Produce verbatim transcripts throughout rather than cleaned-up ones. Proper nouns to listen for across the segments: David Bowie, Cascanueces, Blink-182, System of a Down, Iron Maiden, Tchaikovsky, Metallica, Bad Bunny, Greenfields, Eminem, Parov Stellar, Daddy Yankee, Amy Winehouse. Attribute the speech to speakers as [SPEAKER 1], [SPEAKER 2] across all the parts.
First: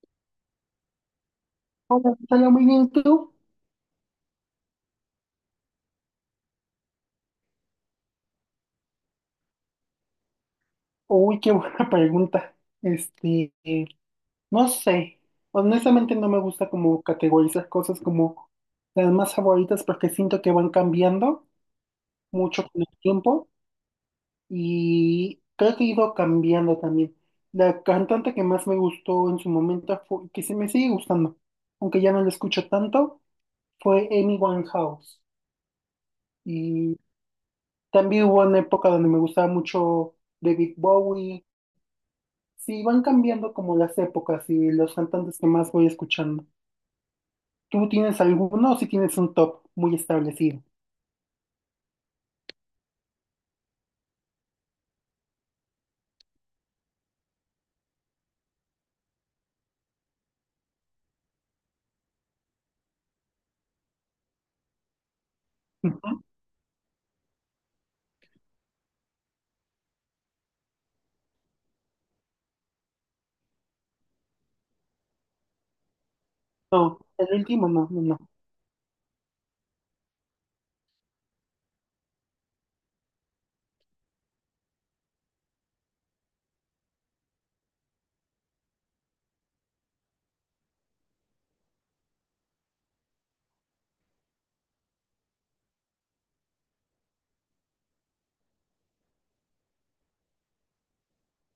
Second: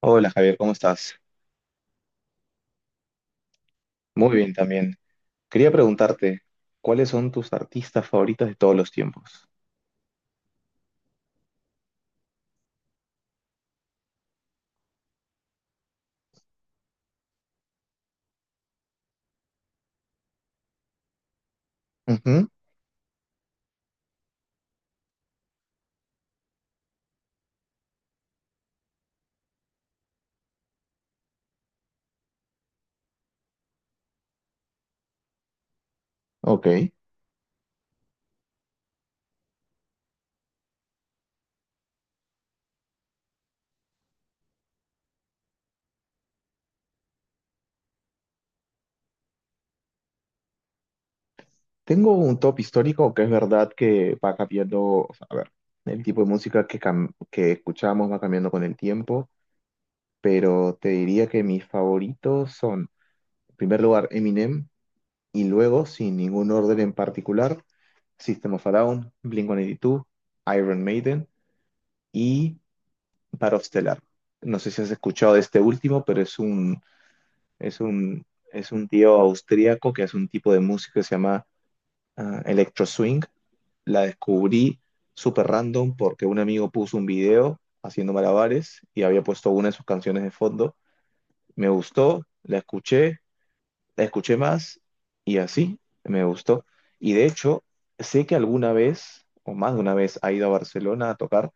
[SPEAKER 1] Hola, Javier, ¿cómo estás?
[SPEAKER 2] Hola, Natalia, muy bien, ¿y tú?
[SPEAKER 1] Muy bien también. Quería preguntarte, ¿cuáles son tus artistas favoritos de todos los tiempos?
[SPEAKER 2] Uy, qué buena pregunta. Este, eh, no sé. Honestamente no me gusta como categorizar cosas como las más favoritas porque siento que van cambiando
[SPEAKER 1] Ujú,
[SPEAKER 2] mucho con el tiempo y creo que he ido cambiando también. La cantante que más me gustó en su momento, fue que se me sigue gustando, aunque ya no la escucho tanto, fue Amy Winehouse.
[SPEAKER 1] ok.
[SPEAKER 2] Y también hubo una época donde me gustaba mucho David Bowie. Sí, van cambiando como las épocas y los cantantes que más voy escuchando. ¿Tú tienes alguno o si tienes un top muy establecido?
[SPEAKER 1] Tengo un top histórico que es verdad que va cambiando, o sea, a ver, el tipo de música que, cam- que escuchamos va cambiando con el tiempo, pero te diría que mis favoritos son, en primer lugar, Eminem, y luego,
[SPEAKER 2] Ujú.
[SPEAKER 1] sin ningún orden en particular, System of a Down, Blink uno ochenta y dos, Iron Maiden, Paro Stellar. No sé si has escuchado de este último, pero es un,
[SPEAKER 2] No, el último
[SPEAKER 1] es
[SPEAKER 2] no, no, no.
[SPEAKER 1] un, es un tío austríaco que hace un tipo de música que se llama ah, electro swing. La descubrí súper random porque un amigo puso un video haciendo malabares y había puesto una de sus canciones de fondo. Me gustó, la escuché, la escuché más y así me gustó. Y de hecho, sé que alguna vez, o más de una vez, ha ido a Barcelona a tocar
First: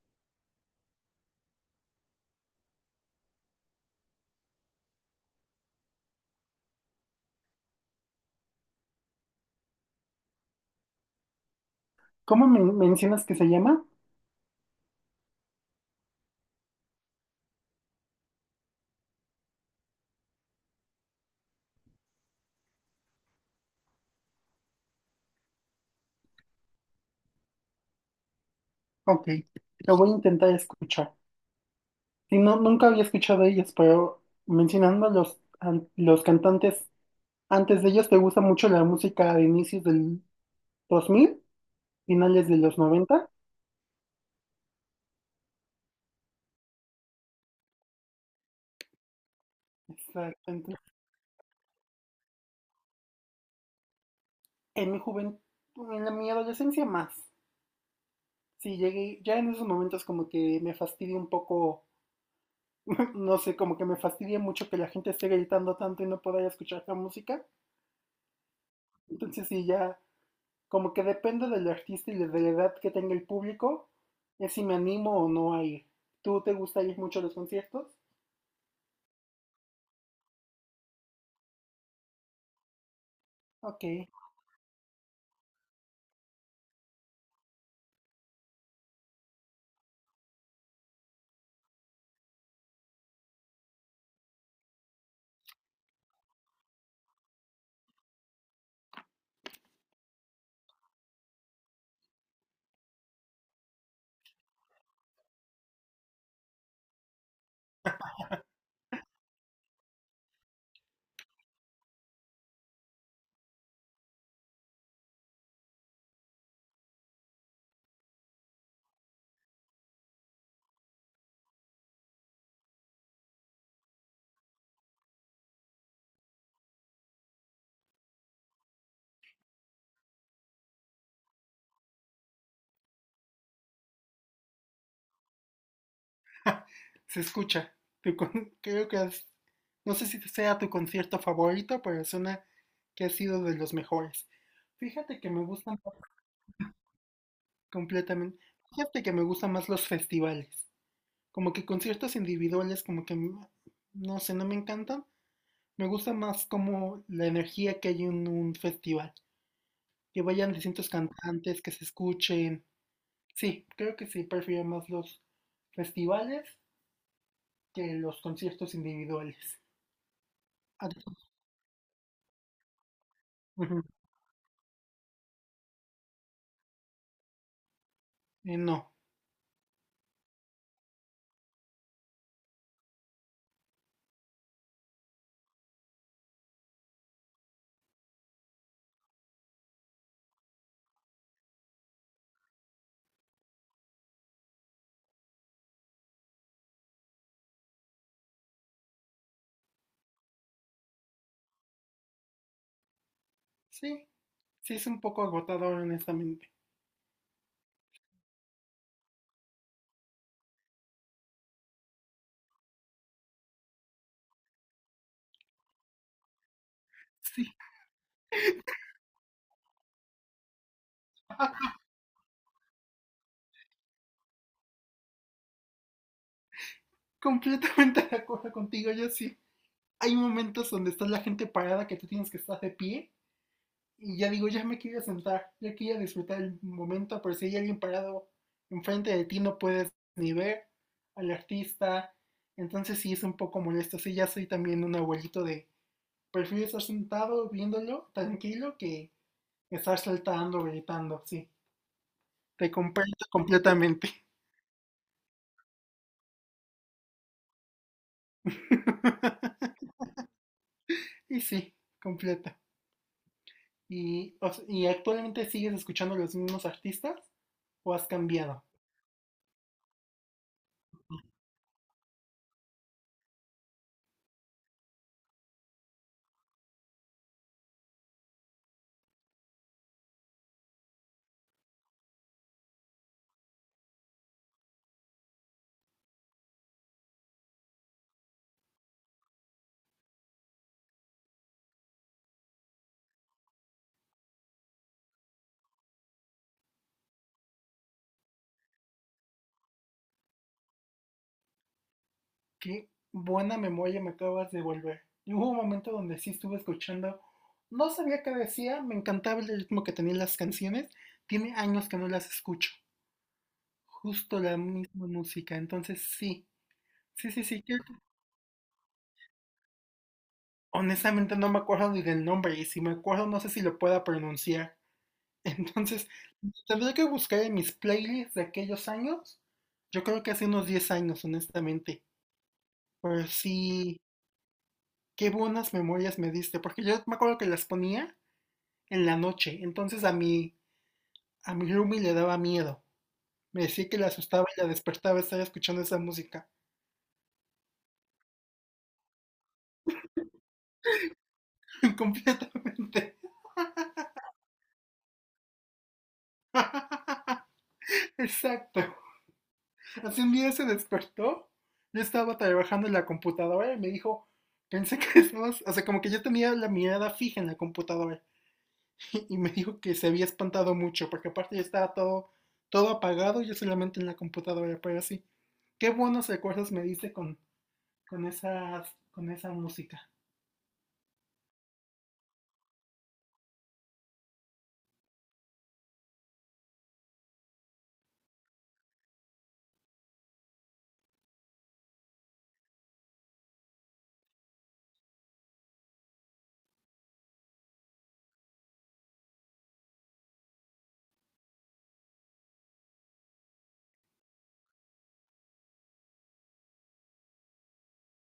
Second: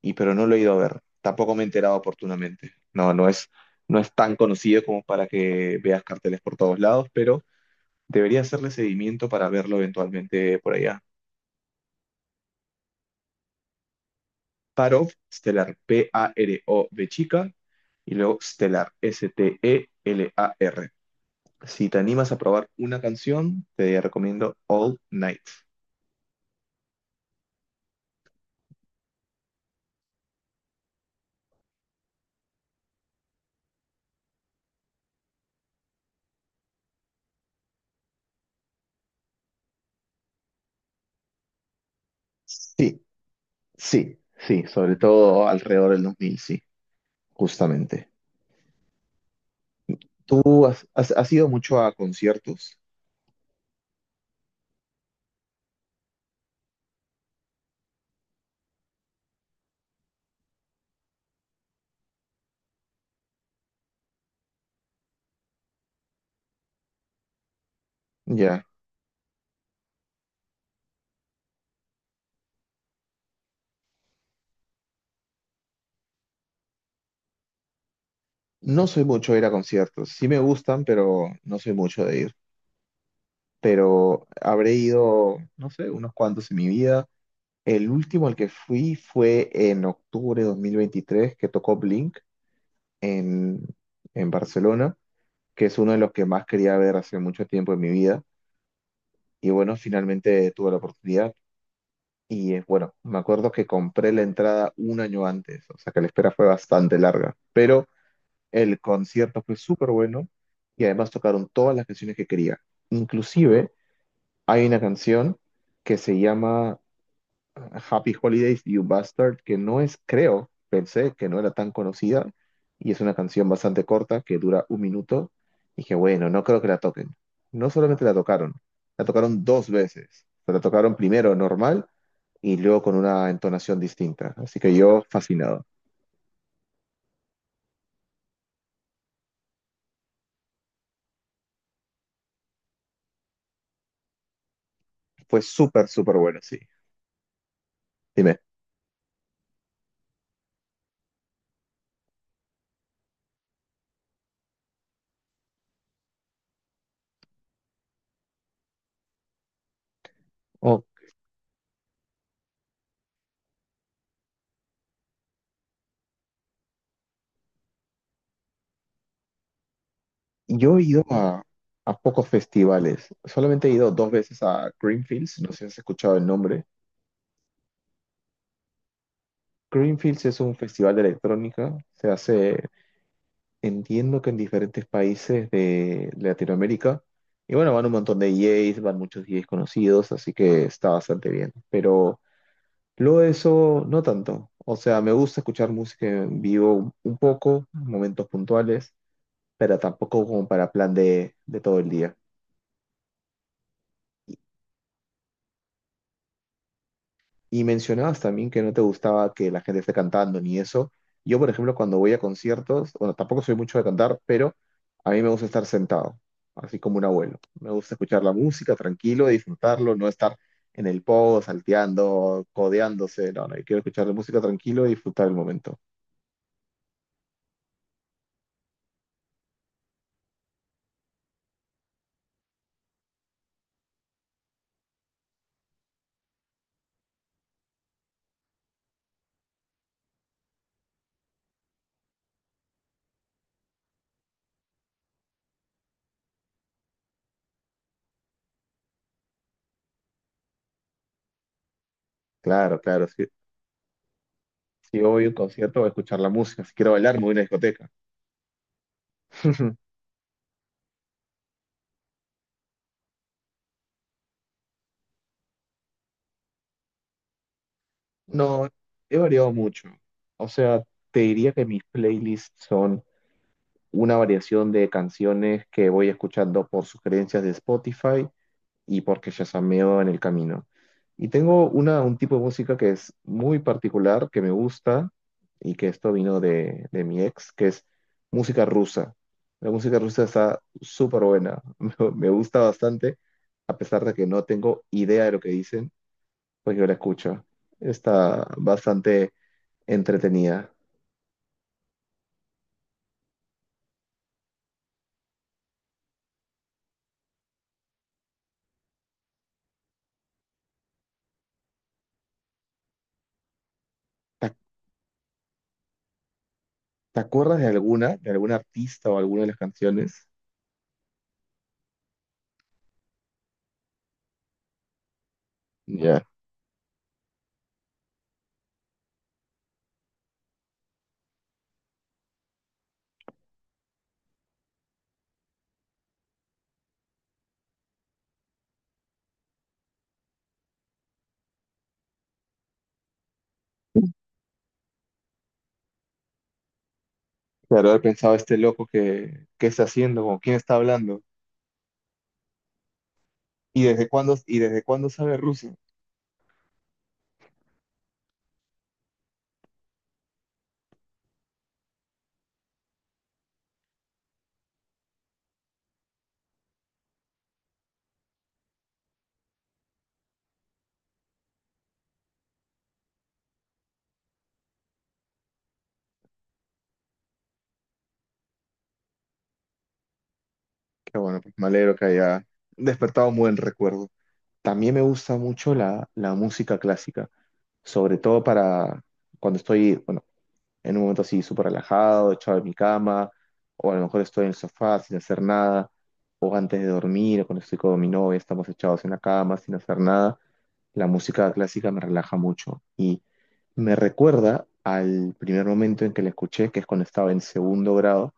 [SPEAKER 1] y pero no lo he ido a ver. Tampoco me he enterado oportunamente. No, no es, no es tan conocido como para que veas carteles por todos lados, pero debería hacerle seguimiento para verlo eventualmente por allá.
[SPEAKER 2] ¿Cómo me mencionas que se llama?
[SPEAKER 1] Parov, Stellar, P A R O V chica, y luego Stellar, S T E L A R. Si te animas a probar una canción, te recomiendo All Night.
[SPEAKER 2] Ok, lo voy a intentar escuchar. Y no, nunca había escuchado de ellos, pero mencionando a los, an- los cantantes antes de ellos, ¿te gusta mucho la música de inicios del dos mil, finales de los
[SPEAKER 1] Sí,
[SPEAKER 2] noventa?
[SPEAKER 1] sí, sí, sobre todo alrededor del dos mil, sí, justamente.
[SPEAKER 2] Exacto.
[SPEAKER 1] ¿Tú
[SPEAKER 2] ent-
[SPEAKER 1] has, has, has ido mucho a conciertos?
[SPEAKER 2] En mi juventud, en la- mi adolescencia más. Sí, llegué, ya en esos momentos como que me fastidia un poco, no sé, como que me fastidia mucho que la gente esté gritando tanto y no poder escuchar la música.
[SPEAKER 1] Ya.
[SPEAKER 2] Entonces sí, ya como que depende del artista y de la edad que tenga el público, es si me animo o no a ir. ¿Tú te gusta ir mucho a los conciertos?
[SPEAKER 1] No soy mucho de ir a conciertos. Sí me gustan, pero no soy mucho de ir.
[SPEAKER 2] Ok,
[SPEAKER 1] Pero habré ido, no sé, unos cuantos en mi vida. El último al que fui fue en octubre de dos mil veintitrés, que tocó Blink en, en Barcelona, que es uno de los que más quería ver hace mucho tiempo en mi vida. Y bueno, finalmente tuve la oportunidad. Y eh, bueno, me acuerdo que compré la entrada un año antes, o sea que la espera fue bastante larga. Pero el concierto fue súper bueno y además tocaron todas las canciones que quería. Inclusive hay una canción que se llama Happy Holidays, You Bastard, que no es, creo, pensé que no era tan conocida y es una canción bastante corta que dura un minuto. Dije, bueno, no creo que la toquen. No solamente la tocaron, la tocaron dos veces. La tocaron primero normal y luego con una entonación distinta. Así que yo fascinado.
[SPEAKER 2] se escucha. Tu con- Creo que es- no sé si sea tu concierto favorito, pero suena que ha sido de los mejores. Fíjate que
[SPEAKER 1] Fue
[SPEAKER 2] me gustan
[SPEAKER 1] súper, súper bueno, sí. Dime.
[SPEAKER 2] completamente. Fíjate que me gustan más los festivales. Como que conciertos individuales, como que m- no sé, no me encantan. Me gusta más como la energía que hay en un festival, que vayan
[SPEAKER 1] Ok.
[SPEAKER 2] distintos cantantes, que se escuchen. Sí, creo que sí, prefiero más los festivales que los conciertos individuales.
[SPEAKER 1] Yo he
[SPEAKER 2] Ah,
[SPEAKER 1] ido a, a pocos festivales. Solamente he
[SPEAKER 2] ujú,
[SPEAKER 1] ido dos veces a Greenfields, no sé si has escuchado el nombre.
[SPEAKER 2] eh, no,
[SPEAKER 1] Greenfields es un festival de electrónica. Se hace, entiendo que en diferentes países de Latinoamérica. Y bueno, van un montón de D Js, van muchos D Js conocidos, así que está bastante bien. Pero luego de eso, no tanto. O sea, me gusta escuchar música en vivo un poco, en momentos puntuales, pero tampoco como para plan de de todo el día.
[SPEAKER 2] sí, sí es un poco agotador, honestamente.
[SPEAKER 1] Y mencionabas también que no te gustaba que la gente esté cantando ni eso. Yo, por ejemplo, cuando voy a conciertos, bueno, tampoco soy mucho de cantar, pero a mí me gusta estar sentado, así como un abuelo.
[SPEAKER 2] Sí,
[SPEAKER 1] Me gusta escuchar la música tranquilo, disfrutarlo, no estar en el pogo, salteando, codeándose. No, no, yo quiero escuchar la música tranquilo y disfrutar el momento.
[SPEAKER 2] completamente de acuerdo contigo, yo sí. Hay momentos donde está la gente parada que tú tienes que estar de pie. Y ya digo, ya me quería sentar, ya quería disfrutar el momento, pero si hay alguien parado enfrente de ti, no puedes ni ver al artista. Entonces sí es un poco molesto. Sí, ya soy también un abuelito de, prefiero estar sentado viéndolo tranquilo que estar saltando, gritando. Sí, te
[SPEAKER 1] Claro, claro.
[SPEAKER 2] comprendo
[SPEAKER 1] Si,
[SPEAKER 2] completamente.
[SPEAKER 1] si voy a un concierto, voy a escuchar la música. Si quiero bailar, me voy a una discoteca.
[SPEAKER 2] Y sí, completa. Y, o sea, ¿y actualmente sigues escuchando los mismos artistas o has cambiado?
[SPEAKER 1] No, he variado mucho. O sea, te diría que mis playlists son una variación de canciones que voy escuchando por sugerencias de Spotify y porque yazameo en el camino. Y tengo una, un tipo de música que es muy particular, que me gusta y que esto vino de, de mi ex, que es música rusa. La música rusa está súper buena, me me gusta bastante, a pesar de que no tengo idea de lo que dicen, pues yo la escucho. Está bastante entretenida.
[SPEAKER 2] Qué buena memoria me acabas de volver. Y hubo un momento donde sí estuve escuchando, no sabía qué decía, me encantaba el ritmo que tenían las canciones, tiene años que no las escucho, justo
[SPEAKER 1] ¿Te,
[SPEAKER 2] la misma música, entonces sí,
[SPEAKER 1] te
[SPEAKER 2] sí, sí,
[SPEAKER 1] acuerdas
[SPEAKER 2] sí,
[SPEAKER 1] de
[SPEAKER 2] creo que-
[SPEAKER 1] alguna, de algún artista o alguna de las canciones?
[SPEAKER 2] honestamente no me acuerdo ni del nombre y si me acuerdo no sé si lo pueda pronunciar, entonces
[SPEAKER 1] Ya,
[SPEAKER 2] tendré que buscar en mis playlists de aquellos años, yo creo que hace unos diez años, honestamente, pero sí, qué buenas memorias me diste, porque yo me acuerdo que las ponía en la noche. Entonces a mi, a mi roomie le daba miedo. Me decía que le asustaba y la despertaba estar escuchando esa música.
[SPEAKER 1] claro, haber pensado este loco que, qué está haciendo, con quién está hablando
[SPEAKER 2] Completamente.
[SPEAKER 1] y desde cuándo y desde cuándo sabe ruso.
[SPEAKER 2] Exacto. Así un día se despertó. Yo estaba trabajando en la computadora y me dijo, pensé que estabas, o sea, como que yo tenía la mirada fija en la computadora. Y me dijo que se había espantado mucho, porque aparte ya estaba todo, todo apagado, yo solamente en la computadora, pero así. Qué buenos recuerdos me dice con, con esas, con esa música.
[SPEAKER 1] Qué bueno, pues me alegro que haya despertado un buen recuerdo. También me gusta mucho la, la música clásica, sobre todo para cuando estoy, bueno, en un momento así súper relajado, echado en mi cama, o a lo mejor estoy en el sofá sin hacer nada antes de dormir o cuando estoy con mi novia, estamos echados en la cama sin hacer nada, la música clásica me relaja mucho y me recuerda al primer momento en que la escuché, que es cuando estaba en segundo grado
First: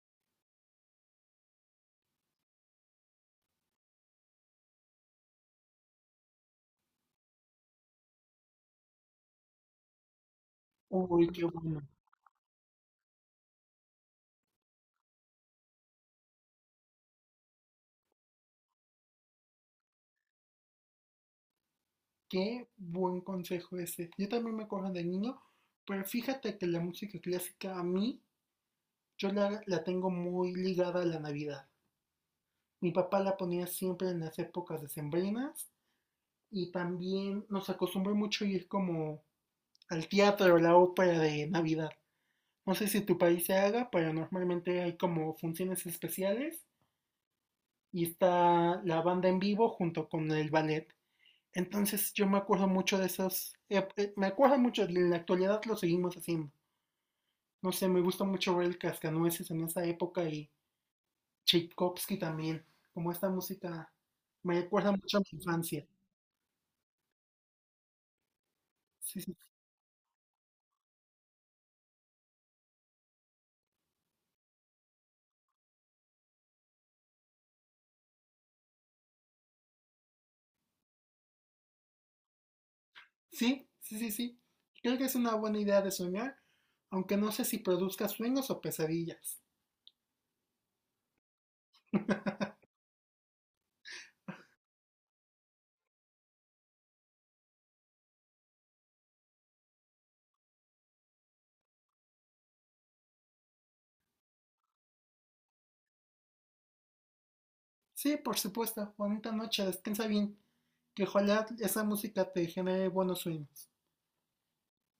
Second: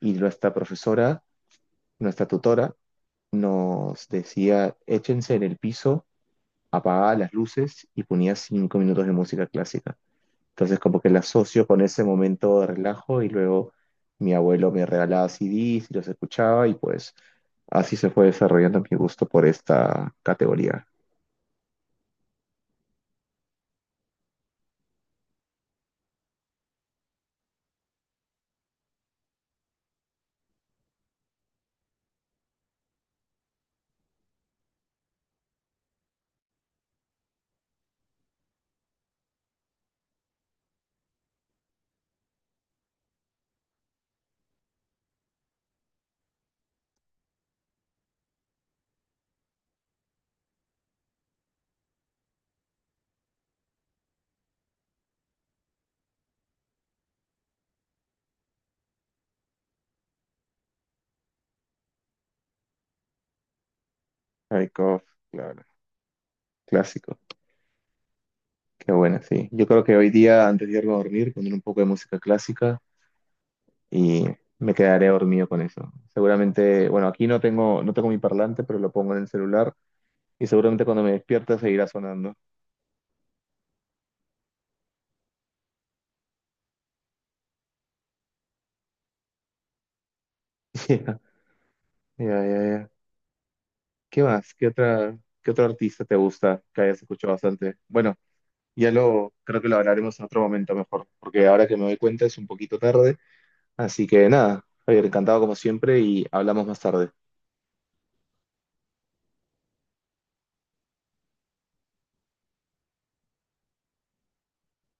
[SPEAKER 1] y nuestra profesora, nuestra tutora, nos decía, échense en el piso, apagaba las luces y ponía cinco minutos de música clásica. Entonces como que la
[SPEAKER 2] Uy, qué
[SPEAKER 1] asocio
[SPEAKER 2] bueno.
[SPEAKER 1] con ese momento de relajo y luego mi abuelo me regalaba C Ds y los escuchaba y pues así se fue desarrollando mi gusto por esta categoría.
[SPEAKER 2] Qué buen consejo ese. Yo también me acuerdo de niño, pero fíjate que la música clásica a mí, yo la, la tengo muy ligada a la Navidad. Mi papá la ponía siempre en las épocas decembrinas y también nos acostumbró mucho a ir como al teatro, la ópera de Navidad. No sé si tu país se haga, pero normalmente hay como funciones especiales y está la banda en vivo junto con el ballet. Entonces yo me acuerdo mucho de esos, eh, eh, me acuerdo mucho, en la actualidad lo seguimos haciendo. No sé, me gusta mucho ver el Cascanueces en esa época y Tchaikovsky también, como esta música me recuerda
[SPEAKER 1] Rykov,
[SPEAKER 2] mucho a mi
[SPEAKER 1] claro,
[SPEAKER 2] infancia.
[SPEAKER 1] clásico, qué
[SPEAKER 2] Sí,
[SPEAKER 1] buena,
[SPEAKER 2] sí,
[SPEAKER 1] sí. Yo creo que hoy día antes de irme a dormir poner un poco de música clásica y me quedaré dormido con eso. Seguramente, bueno, aquí no tengo, no tengo mi parlante, pero lo pongo en el celular y seguramente cuando me despierta seguirá sonando.
[SPEAKER 2] sí, sí, sí, sí. Creo que es una buena idea de soñar, aunque no sé si produzca sueños o pesadillas.
[SPEAKER 1] Ya, ya, ya, ya. ¿Qué más? ¿Qué otra, qué otro artista te gusta que hayas escuchado bastante? Bueno, ya lo, creo que lo hablaremos en otro momento mejor, porque ahora que me doy cuenta es un poquito tarde. Así que nada, Javier, encantado como siempre y hablamos más tarde.
[SPEAKER 2] Sí, por supuesto, bonita noche, descansa bien, que ojalá esa música te genere buenos sueños.